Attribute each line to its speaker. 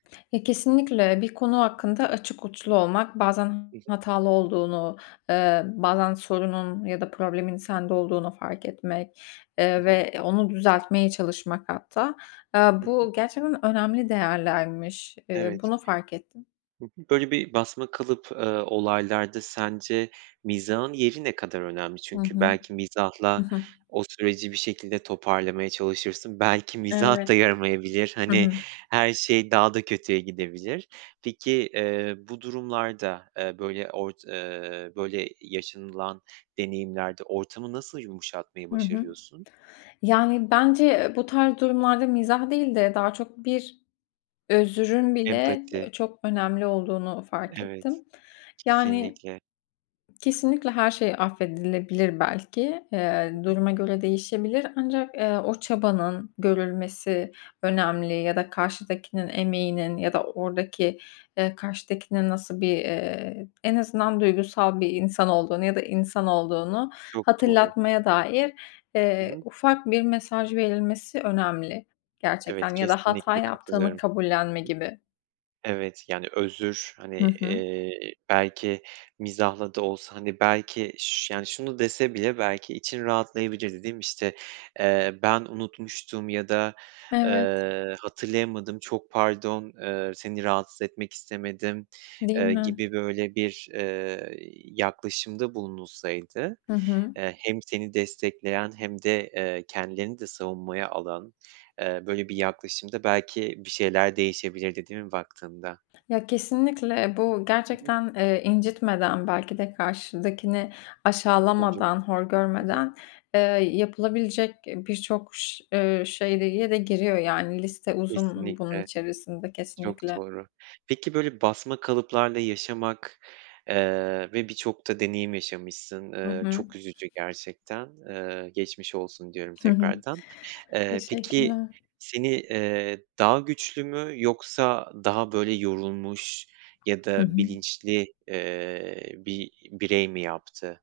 Speaker 1: Ya, kesinlikle. Bir konu hakkında açık uçlu olmak, bazen
Speaker 2: Hı hı.
Speaker 1: hatalı olduğunu, eee, bazen sorunun ya da problemin sende olduğunu fark etmek,
Speaker 2: Hı
Speaker 1: eee,
Speaker 2: hı.
Speaker 1: ve onu düzeltmeye çalışmak hatta. Eee,
Speaker 2: Hı hı.
Speaker 1: bu gerçekten önemli değerlermiş. Eee,
Speaker 2: Evet.
Speaker 1: bunu fark ettim.
Speaker 2: Hı hı. Böyle bir basma kalıp, ııı, olaylarda sence mizahın yeri ne kadar önemli?
Speaker 1: Hı
Speaker 2: Çünkü
Speaker 1: hı.
Speaker 2: belki
Speaker 1: Hı
Speaker 2: mizahla
Speaker 1: hı.
Speaker 2: o süreci bir şekilde toparlamaya çalışırsın. Belki mizah da
Speaker 1: Evet.
Speaker 2: yaramayabilir.
Speaker 1: Hı
Speaker 2: Hani,
Speaker 1: hı.
Speaker 2: her şey daha da kötüye gidebilir. Peki, eee, bu durumlarda, eee, böyle ort eee böyle yaşanılan deneyimlerde ortamı nasıl yumuşatmayı
Speaker 1: Hı hı.
Speaker 2: başarıyorsun?
Speaker 1: Yani, bence, eee, bu tarz durumlarda mizah değil de daha çok bir özrün bile, eee,
Speaker 2: Empati.
Speaker 1: çok önemli olduğunu fark
Speaker 2: Evet,
Speaker 1: ettim. Yani
Speaker 2: kesinlikle.
Speaker 1: Kesinlikle her şey affedilebilir belki, eee
Speaker 2: Hı hı.
Speaker 1: duruma göre değişebilir ancak, eee, o çabanın görülmesi önemli ya da karşıdakinin emeğinin ya da oradaki, eee, karşıdakinin nasıl bir, eee, en azından duygusal bir insan olduğunu ya da insan olduğunu
Speaker 2: Çok doğru.
Speaker 1: hatırlatmaya dair,
Speaker 2: Hı
Speaker 1: eee,
Speaker 2: hı.
Speaker 1: ufak bir mesaj verilmesi önemli
Speaker 2: Evet,
Speaker 1: gerçekten ya da hata
Speaker 2: kesinlikle
Speaker 1: yaptığını
Speaker 2: katılıyorum.
Speaker 1: kabullenme gibi.
Speaker 2: Evet, yani özür, hani,
Speaker 1: Hı hı.
Speaker 2: eee, belki mizahla da olsa, hani, belki ş yani, şunu dese bile belki için rahatlayabilir, değil mi? İşte, eee, ben unutmuştum ya da,
Speaker 1: Evet.
Speaker 2: eee, "Hatırlayamadım çok pardon." eee, "Seni rahatsız etmek istemedim."
Speaker 1: Değil
Speaker 2: eee,
Speaker 1: mi?
Speaker 2: gibi böyle bir, eee, yaklaşımda bulunulsaydı,
Speaker 1: Hı hı.
Speaker 2: eee, hem seni destekleyen hem de, eee, kendilerini de savunmaya alan, eee, böyle bir yaklaşımda belki bir şeyler değişebilirdi, değil mi baktığında?
Speaker 1: Ya kesinlikle. Bu
Speaker 2: I hı.
Speaker 1: gerçekten, eee, incitmeden belki de karşıdakini
Speaker 2: Tabii canım.
Speaker 1: aşağılamadan, hor
Speaker 2: Hı hı.
Speaker 1: görmeden, eee, yapılabilecek, eee, birçok ş eee, şeye de giriyor, yani. Liste uzun bunun
Speaker 2: Kesinlikle.
Speaker 1: içerisinde
Speaker 2: Çok
Speaker 1: kesinlikle.
Speaker 2: doğru. Peki böyle basma kalıplarla yaşamak, eee, ve birçok da deneyim yaşamışsın.
Speaker 1: Hı
Speaker 2: Iıı
Speaker 1: hı.
Speaker 2: çok üzücü gerçekten. Eee, geçmiş olsun diyorum
Speaker 1: Hı hı.
Speaker 2: tekrardan. Eee, peki,
Speaker 1: Teşekkürler.
Speaker 2: seni, eee, daha güçlü mü yoksa daha böyle yorulmuş ya
Speaker 1: Hı
Speaker 2: da
Speaker 1: hı.
Speaker 2: bilinçli, eee, bir birey mi yaptı?